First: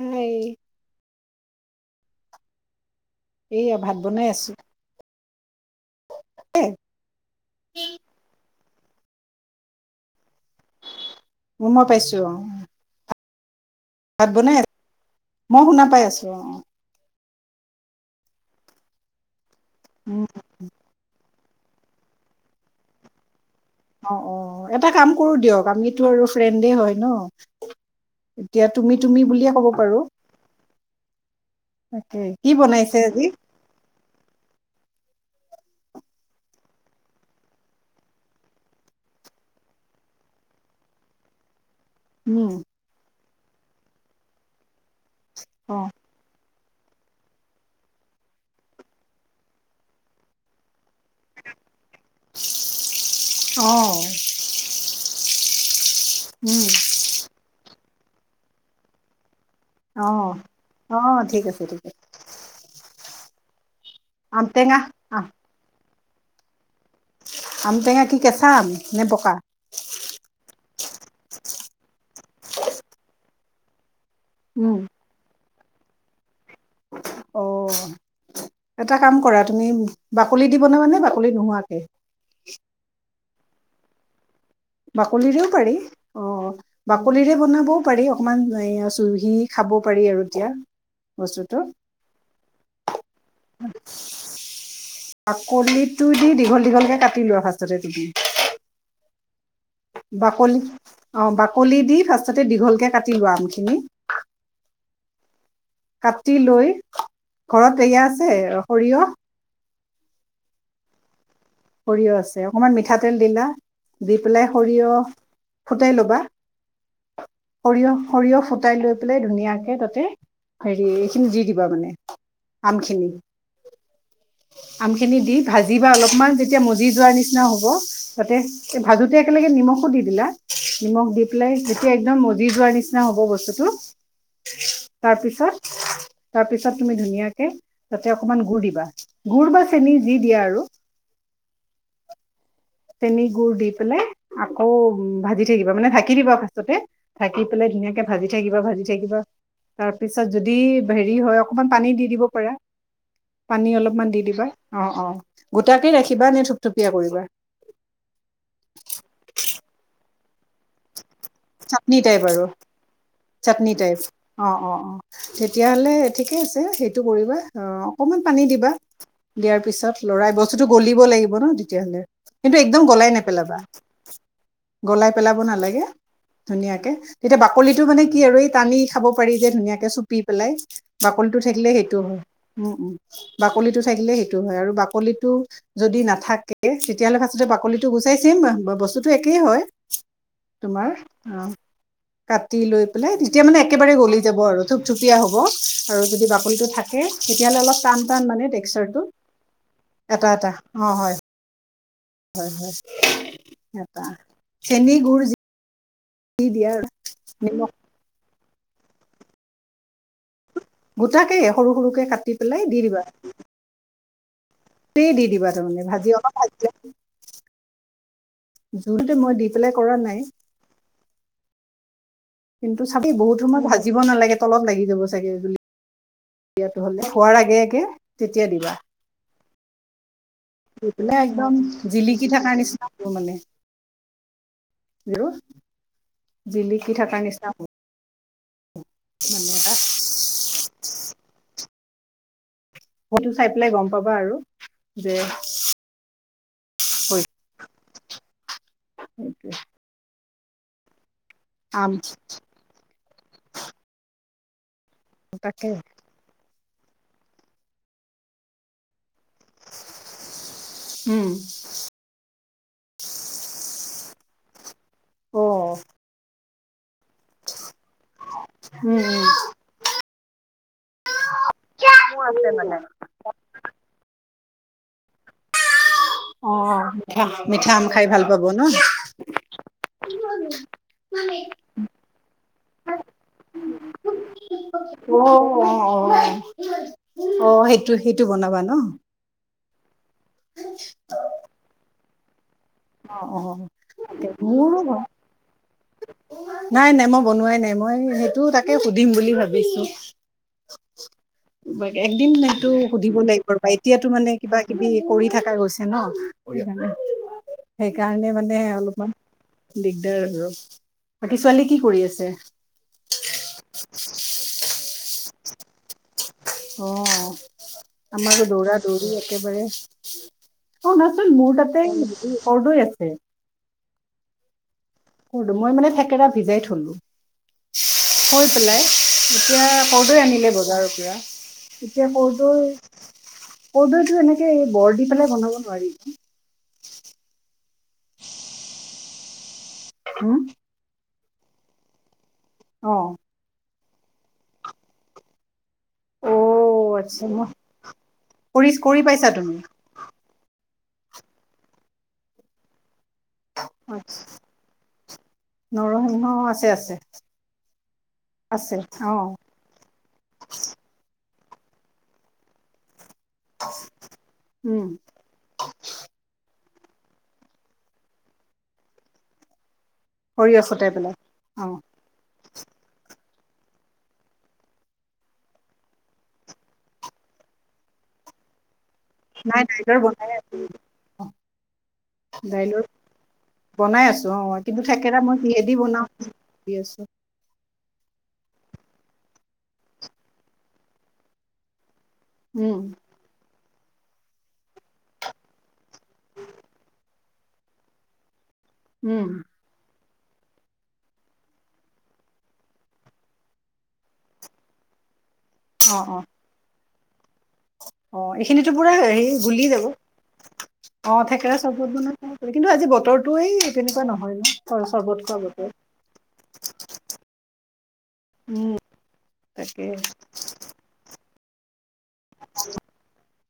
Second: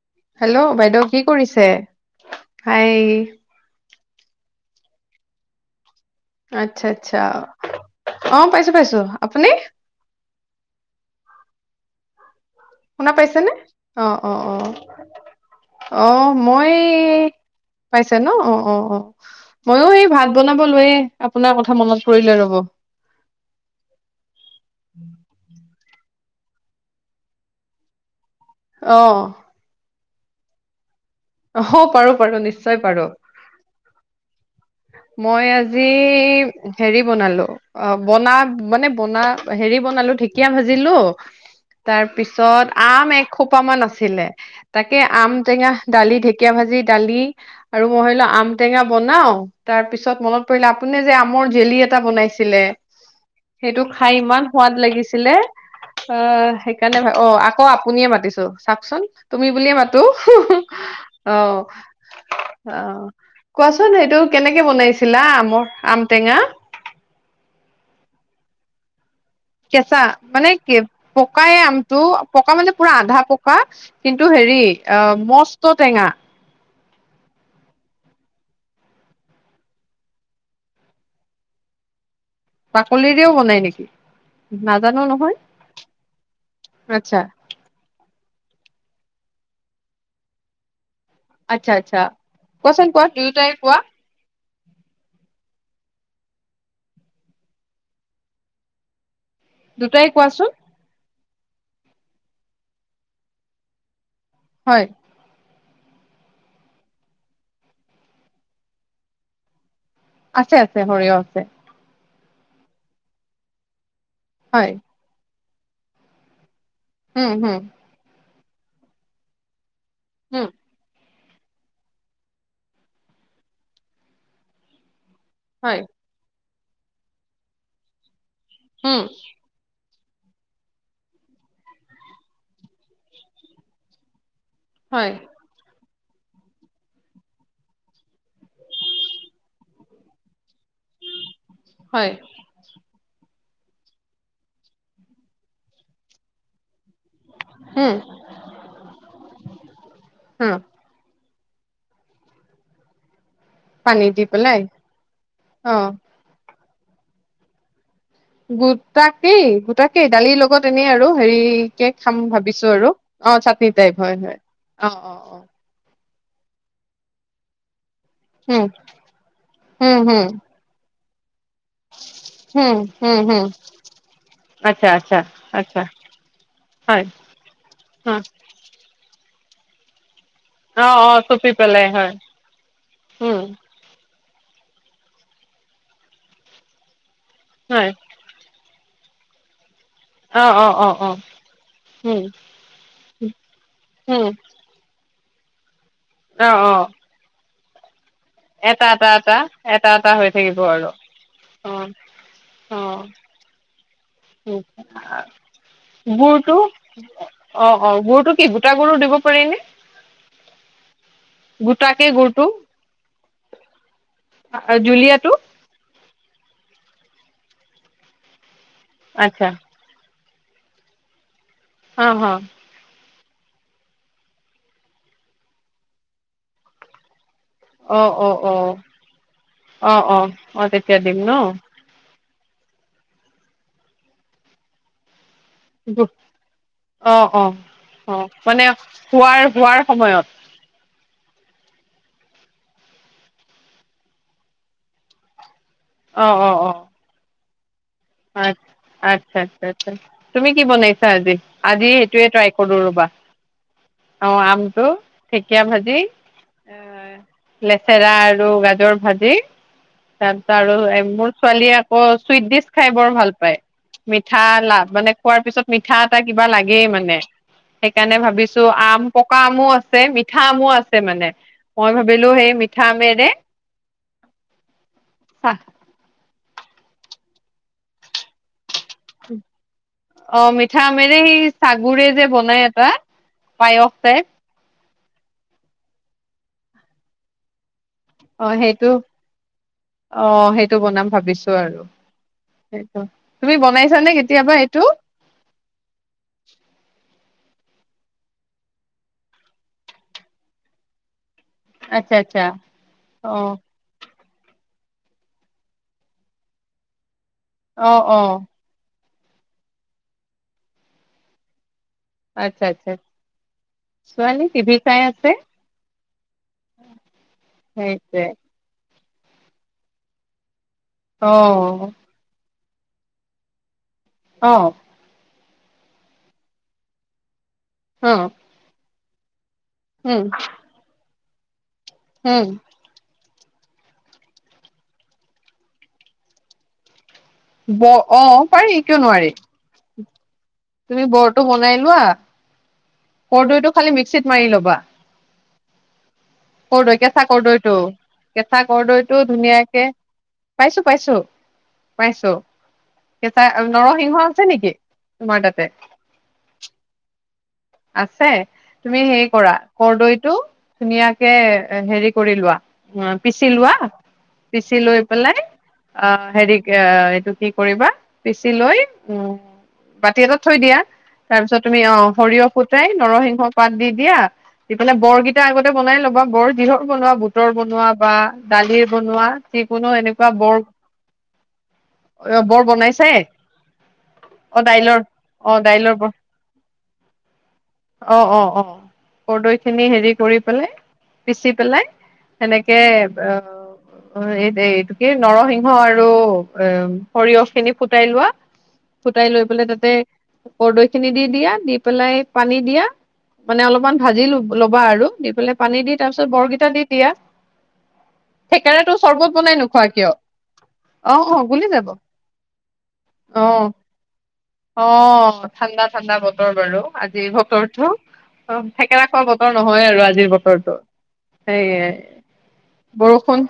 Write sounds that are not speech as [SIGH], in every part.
হাই hello বাইদেউ কি কৰিছে হাই [UNINTELLIGIBLE] এইয়া ভাদ বনাই আছো এ আচ্ছা আচ্ছা অ পাইছো পাইছোঁ আপুনি উম, মই পাইছো। পাইছে নে? অ' ভাত বনাই অ'অ' আছো মই শুনা পাই আছো অ' মই পাইছে ন, অ' অ' অ' ময়ো সেই উম ভাত বনাব লৈয়ে আপোনাৰ কথা মনত পৰিলে ৰ'ব অ' অ' এটা কাম কৰো দিয়ক, আমিতো আৰু ফ্ৰেণ্ডে হয় ন, এতিয়া তুমি অ তুমি বুলিয়ে ক'ব পাৰো অঁহ পাৰো তাকে পাৰো কি নিশ্চয় বনাইছে পাৰো। আজি মই আজি হেৰি বনালো অঁ বনা মানে বনা হেৰি বনালো ঢেকীয়া ভাজিলো উম তাৰপিছত আম এক এসোপামান আছিলে তাকে আম টেঙা অ দালি ঢেকিয়া কীয়া ভাজি দালি আৰু মই ধৰি লোৱা আম টেঙা বনাওঁ তাৰ পিছত মনত পৰিল, আপুনি যে আমৰ জেলি এটা বনাইছিলে অ সেইটো খাই ইমান সোৱাদ লাগিছিলে। অঁ উম সেইকাৰণে অঁ আকৌ আপুনিও মাতিছো চাওচোন, তুমি বুলিয়ে মাতো অ অ ঠিক আঁহ আছে ঠিক আছে আঁহ কোৱাচোন এইটো আম কেনেকে টেঙা বনাইছিলা আমৰ আম টেঙা আমটেঙা কি কেঁচা আমি নে পকা কেঁচা মানে পকাইে আমটো পকা মানে পুৰা আধা পকা কিন্তু হেৰি অঁ ম ত টেঙা। অঁ এটা কাম কৰা তুমি বাকলি দিব ন মানে বাকলি নোহোৱাকে বাকলিৰ ও বনাই নেকি নাজানো নহয় বাকলিৰেও পাৰি, অঁ' আচ্ছা বাকলিৰে বনাবওঁ পাৰি, অকনমান চুহি খাব পাৰি আৰু এতিয়া বস্তুটো আচ্ছা আচ্ছা কোৱাচোন কোৱা দুয়োটাই কোৱা তুই দি দীঘল দীঘলকে কাটি লোৱা, ফ্ৰাষ্টতে ত দি দুটাই কোৱাচোন বাকলি অঁ বাকলি দি ফাৰ্ষ্ট তে দীঘলকৈ কাটি লোৱা আমখিনি হয়, কাটি লৈ, ঘৰত এয়া আছে। সৰিয়হ আছে, আছে সৰিয়হ আছে আছে অকমান মিঠাতেল দিলা দি পেলাই হয় সৰিয়হ ফুটাই ল'বা। উম হম সৰিয়হ, সৰিয়হ ফুটাই লৈ পেলাই ধুনীয়াকে ত উম হেৰি দিব মানে আম খিনি খিনি দি ভাজি হয় বা অলপমান এতিয়া মদি যোৱাৰ নিচিনা হ'ব তাতে উম ভাজোতে একেলগে নিমখ ো দি দিলা নিমখ দি পেলাই যেতিয়া একদম মজি যোৱাৰ নিচিনা হ'ব বস্তুটো হয় তাৰপিছত তাৰ পিছত তুমি ধুনীয়াকে তাতে অকমান গুড় দিবি, গুড় বা চেনি যি দিয়া আৰু [INAUDIBLE] চেনি গুডুৰ দি পেলাই আকৌ ভাজি থাকিবা, মানে ঢাকি দিব ফ্ৰাষ্টতে থাকি পেলাই উম ধুনীয়াকে ভাজি থাকিব ভাজি থাকিবা তাৰ পিছত উম যদি হেৰি হয় অকমান পানী দি দিব পাৰা, পানী অলপমান দি দিবা। অ' অ অ'গোটাকে ৰাখিবা নে থু তুপীয়া কৰিবা? গোটাকেই গোটাকেই দালিৰ লগত এনেই আৰু হেৰি কে চাটনি টাইপ খাম আৰু ভাবিছো আৰু চাটনি টাইপ অ অ অ তেতিয়াহ'লে ঠিকে আছে সেইটো কৰিবা অ অকমান পানী উম দিবা, দিয়াৰ পিছত হুম হুম লৰাই বস্তুতটো গলিব লাগিব, [INAUDIBLE] তেতিয়াহলে কিন্তু হুম একদম গলাই হুম হুম নেপেলাবা আচ্ছা গলাই আচ্ছা পেলাব আচ্ছা নালাগে ধুনীয়াকে হয় তেতিয়া বাকলিটো মানে অ টানি খাব পাৰি যে ধুনীয়াকে চুপ পি পেলাই অ অ বাকলিটো চুপি থাকিলে পেলাই সেইটো হয়। উ উ উম বাকলিটো থাকিলে সেইটো হয় আৰু, বাকলিটো যদি নাথাকে তেতিয়া হলে ফ্ৰাষ্টতে বাকলিতো হয় গুচাই বস্তুতো টো একেই হয় অ' অ' অ' অ' কাটি লৈ পেলাই তেতিয়া মানে একেবাৰে গলি উম যাব আৰু তিয়া হ'ব। আৰু যদি অ বাকলিটো অ থাকে তেতিয়াহ'লে অলপ টান টান মানে এটা, টেক্সাৰটো এটা, এটা, এটা, এটা হৈ থাকিব আৰু। অ হয় হয় অ উম, চেনিগুড গুৰটো, অ, অ, গুৰটো কি গোটা গুৰউ দিব পাৰি, নে? গোটাকে, সৰু, গোটাকে সৰুকে কাটি গুৰটো পেলাই, দি দিবা। স দি জুলীয়াটো দিবা তাৰমানে ভাজি অহ ', [UNINTELLIGIBLE] জোনতে, মই আচ্ছা দি পেলাই কৰা নাই। হা', -হা', এই বহুত সময় ভাজিব নালাগে তলত লাগি যাব চাগে দিয়টো হ'লে কোৱাৰ আগে -আগে তেতিয়া দিবা। অহ - অহ স একদম জিলি কিঠ কাৰ নিচিনা মানে জোৰ। অহ ', - অহ হ'ব ', - অহ ', মানে শোৱাৰ মানে এটা হোৱাৰ সময়ত। সেইটো চাই পেলাই, গম পাবা আৰু যে অহ ', - অহ ', - অহ ', হৈ আ - আচ্ছা- সেইটোৱে আচ্ছা - আচ্ছা তুমি কি, বনাইছা আজি? আজি আম সেইটোয়ে ট্ৰাই কৰো ৰবা? অহ ', আম। টো, ঢেকীয়া তাকে ভাজি। অহ ', লেচেৰা আৰু গাজৰ ভাযি তাৰপিছত আৰু মোৰ উম ছোৱালীয়ে আকৌ চুইট দিছ খাই বৰ ভাল পায়, মিঠা লাভ মানে খোৱাৰ অ পিছত মিঠা এটা। কিবা লাগেই মানে। সেইকাৰণে ভাবিছো, উম আম উম পকা আমো আছে, মিঠা আমো আছে, মানে মই মোৰ ভাবিলো আছে সেই মানে মিঠা আমেৰে, চাত অহ ', মিঠা- মিঠা আম খাই, ভাল পাব ন। উম', অহ ', মি মিঠা আমৰে, সেই চাগুৰে যে, বনাই এটা, পায়স টাইপ অ অ -অ সেইটো সেইটো অ' বনাবা ন সেইটো অ সেইটো বনাম ভাবিছো আৰু সেইটো অ, অ, অ, তুমি বনাইছানে তাকে কেতিয়াবা মোৰো এইটো হয়, নাই, নাই, মই বনোৱাই নাই, মই সেইটো, তাকে সুধিম বুলি ভাবিছো। আচ্ছা একদিন আচ্ছা নাইতটো সুধিব অ লাগিব, ৰবা এতিয়াতো মানে কিবাকে। কিবি কৰি, থকা গৈছে ন, কৰি অ অ সেইকাৰণে মানে অলপমান। দিগদাৰ আৰু বাকী ছোৱালী কি কৰি আছে আচ্ছা আচ্ছা ছোৱালী কি ভি কাই ছে [UNINTELLIGIBLE] অ 'আমাকো দৌৰা। দৰি একে বাৰে অ, তাৰপিছত অ মোৰটাতে আহিবি। কৰ্দৈ আছে। অ। মই মানে থেকেৰা ভিজাই থলো। উম শই, পেলাই। এতিয়া কৰ্দৈ উম আনিলে বজাৰৰ পৰা [INAUDIBLE] এতিয়া উম মোৰটো। কৰ্দৈ টো এনেকে বৰ দি পেলাই বনাব নোৱাৰিব। ব, অ, পাৰি, কিয় নোৱাৰি। হম? তুমি বৰটো বনাই লোৱা। অ ব কৰ্দৈটো। খালি মিক্সিত মাৰি ল'বা। অ কৰ্দৈ কেঁচা আচ্ছা মই কৰ্দৈটো কেঁচা কৰি কৰি কৰ্দৈটো পাইছা তুমি ধুনীয়াকে পাইছো পাইছো পাইছো। কেঁচা আৰু নৰসিংহও আচ্ছা আছে নেকি তোমাৰ তাতে। নৰসিংহ আছে আছে আছে তুমি হে কৰা কৰদৈটো ধুনীয়াাক হেৰি কৰি লোৱা অ। পিচি লোৱা পিচি উম লৈ পেলাই অ হেৰি এ এইটো কি কৰিবা পিচি লৈ উম বাতি এটাত থৈ সৰিয়হ দিয়া ছটাই পেলাই তাৰপিছত তুমি অ সৰিয়হ। ফুটাই নৰসিংহ পাত দি দিয়া দি পিনে বৰকেইটা আগতে বনাই ল'বা বৰ যিহৰ বনোৱা বুটৰ বনোৱা বা দালিৰ বনোৱা নাই যিকোনো এনেকুৱা বৰ অ বৰ দাইলত বনাইছাই বনাই আছো অঁ অ কিন্তু দাইলৰ থেকেৰা মই অ কিহেদি বনাও ভাবি আছো অঁ অঁ অঁ কৰ্দৈ খিনি হেৰি কৰি পেলাই পিচি পেলাই। সেনেকে উম অ অঁ এইদে এইটোকি নৰসিংহ আৰু অ সৰিয়হ খিনি ফুটাই লোৱা উম ফুটাই লৈ পেলাই তাতে। কৰ্দৈ খিনি দি দিয়া দি পেলাই পানী দিয়া মানে অলপমান ভাজি ল ল'বা আৰু দি পেলাই পানী দি তাৰ পিছ বৰকিটা দি। দিয়া অঁ এইখিনিতো পুৰা থেকেৰাটো হেৰি চৰ্বত বনাই গলিয়ে যাব নোখোৱা কিয় অ অ অ থেকেৰা গুলি চৰ্বত যাব বনাই কিন্তু আজি অ বতৰটোৱেই তেনেকুৱা নহয় ন অ চৰ্বত খোৱা ঠাণ্ডা ঠাণ্ডা বাৰু বতৰ আজিৰ বতৰটো অঁ উম থেকেৰাা খোৱা বতৰ নহয় তাকে আৰু আজিৰ বতৰটো সেই বৰষুণ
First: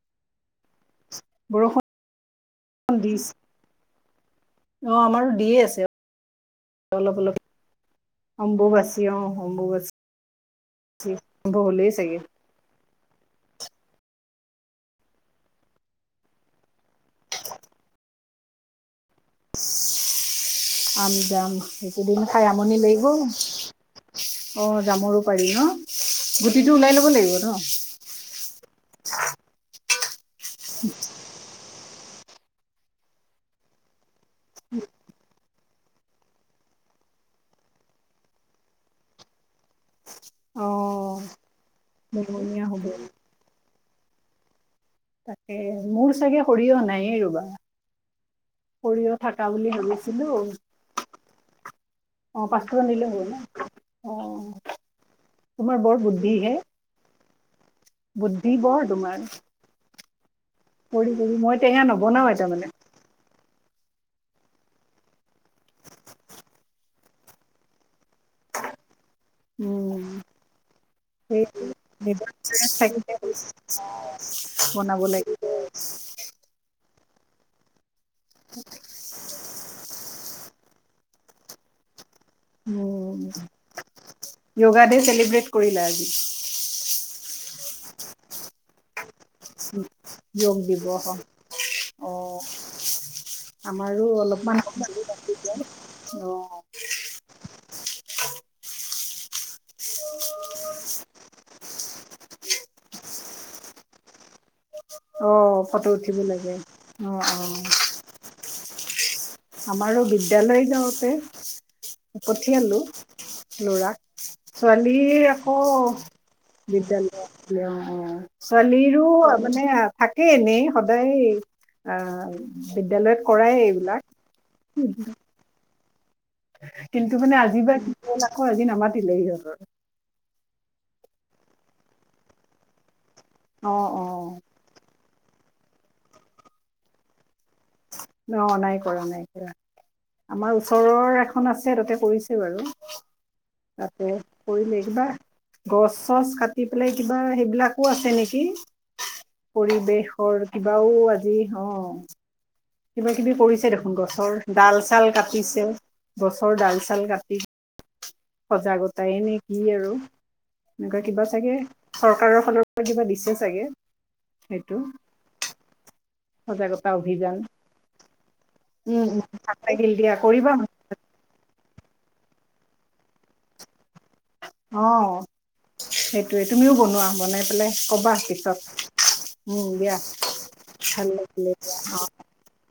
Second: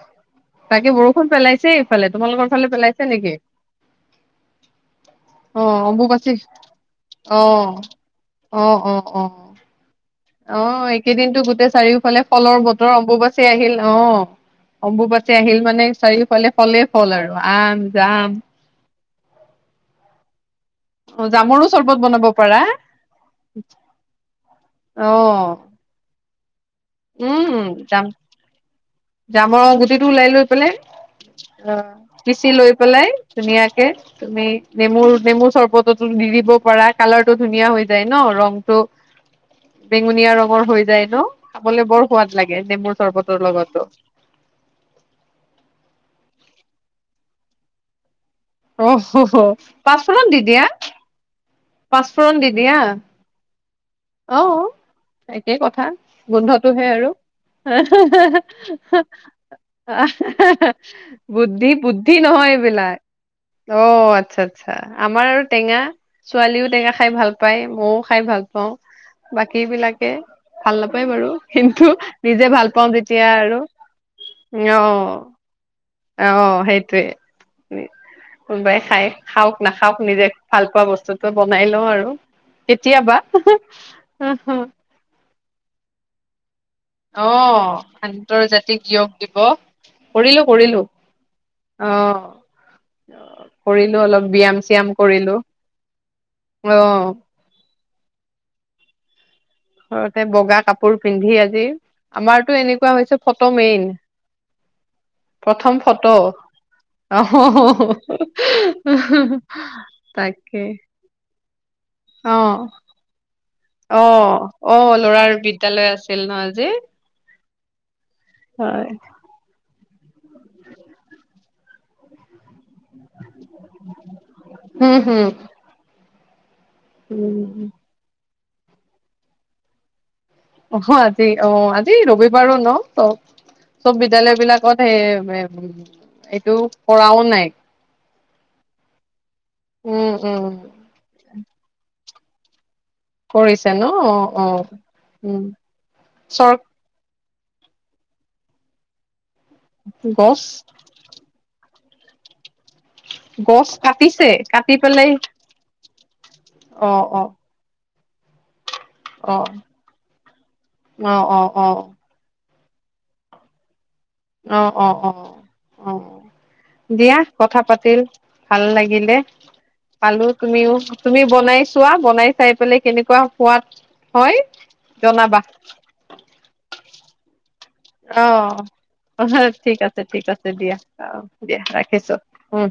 তাকে বৰষুণ পেলাইছে বৰষুণ এইফালে তোমালোকৰ ফালে পেলাইছে দিছে নেকি অ আমাৰো দিয়ে অঁ আছে অম্বুবাচী অলপ অলপ অঁ অঁ অঁ অম্বুবাচী অ অঁ অম্বুবাচী অঁ এইকেইদিনতো আৰম্ভ গোটেই হ'লেই চাগে চাৰিওফালে ফলৰ বতৰ তৰ অম্বুবাচী আহিল অঁ অম্বুবাচী আহিল মানে চাৰিওফালে ফলে ফল আৰু আম। অঁ [INAUDIBLE] আম অ যাম জামৰো চৰ্বত এইকেইদিন বনাব খাই পাৰা আমনি লাগিব অ জামৰো পাৰি ন। গুটিটো ওলাই ল'ব লাগিব ন উম জাম জাম গুটিটো টো ওলাই লৈ। [UNINTELLIGIBLE] পিচি লৈ পেলাই ধুনীয়াকে তুমি নেমু নেমুৰ চৰ্বততো দি দিব পাৰা কালাৰটো ধুনীয়া হৈ যায় ন ৰংটো বেঙুনীয়া ৰঙৰ অ হৈ যায় ন খাবলৈ বৰ সোৱাদ লাগে নিমুনীয়া হ'ব নেমুৰ চৰ্বতৰ লগতো তাকে মোৰ চাগে সৰিহ নায়েই ৰ'বা অ সৰিয়হ হ হ থাকা বুলি ভাবিছিলো পাছফুৰন দি দিয়া। অ পাঁচফুৰণ দি দিয়া পাঁচফোৰণ দিলে হ'ব ন অ একে তোমাৰ কথা বৰ বুদ্ধি হে গোন্ধটোহে আৰু। বুদ্ধি বৰ তোমাৰ [INAUDIBLE] আ কৰি কৰি মই বুদ্ধি টেঙা বুদ্ধি নবনাওৱে নহয় তাৰমানে এইবিলাক। অ', আচ্ছা আচ্ছা আমাৰ আৰু টেঙা ছোৱালীও টেঙা খাই ভাল পায় মইয়ও খাই ভাল। বাকী বিলাকে উম ভাল নাপায় বাৰু সেই কিন্তু নিজৰ নিজে ভাল এক্সপিৰিয়েঞ্চ পাওঁ যেতিয়া আৰু থাকিলে উ অ বনাব লাগিব আহ সেইটোৱে উ। কোনোবাই খাই খাওক নাখাওক নিজে ভাল পোৱা বস্তুত। ত বনাই লওঁ আৰু। কেতিয়াবা উম য়োগা ডে চেলিব্ৰেট [INAUDIBLE] অ আন্তৰ্জাতিক য়োগ। যোগ দিব অ অ আহ কৰিলো আমাৰো অলপ ব্যায়াম অলপমান চিয়াম কৰিলো আহ অ ঘৰতে বগা কাপোৰ পিন্ধি আজি আমাৰতো এনেকুৱা হৈছে ফটো মেইন অ প্ৰথম ফটো উঠিব লাগে অ অ আহ আমাৰো বিদ্যালয় যওতে। অ পঠিয়ালো লৰাক অ অ ছোৱালীৰ ল'ৰাৰ আকৌ বিদ্যালয় আছিল ন আজি বিদ্যালয়ত আ অ অ হয় ছোৱালীৰো মানে। থাকে এনে সদায় আহ বিদ্যালয়ত কৰায় এইবিলাক। উম হম কিন্তু মানে আজি উম বা আ ক দি নমাটিলে এই হ অ আজি অ আজি ৰবিবাৰো ন চ অ', চব অ'। বিদ্যালয় বিলাকত হে এইটো কৰাও নাই ন নাই কৰা নাই উম উম আমাৰ ওচৰৰ এখ খন আছে তাতে কৰিছে বাৰু। কৰিছে ন তাতে অ অ কৰিলে কিবা উম গছ চছ চৰ কাটি পেলাই বা সেইবিলাকো আছে নেকি! গছ পৰিৱেশৰ কিবাও আজি অ'। [INAUDIBLE] কিবা কিবি গছ কৰিছে দেখোন কাটিছে গছৰ কাটি ডাল চাল পেলাই কাটিছে গছৰ ডাল অ চাল অ কাটি সজাগতাই নে অ কি আৰু, এনেকুৱা অ কিবা অ অ চাগে চৰকাৰৰ ফালৰ [UNINTELLIGIBLE] কিবা দিছে ছাগে? অ' অ' অ', অ'। সজাগতা দিয়া অভিযান কথা পাতিল ভাল উম লাগিলে উম ভাল লাগিল দিয়া পালো কৰিবা তুমিও তুমিও বনাই চোৱা বনাই চাই পেলে কেনেকুৱা সোৱাদ হয় অ' জনাবা সেইটোয়ে, তুমিও বনোৱা বনাই পেলাই কবা পিছত অ' [UNINTELLIGIBLE] উম ঠিক দিয়া আছে ঠিক আছে দিয়া ভাল অ' লাগিলে দিয়া অ ৰাখিছো উম।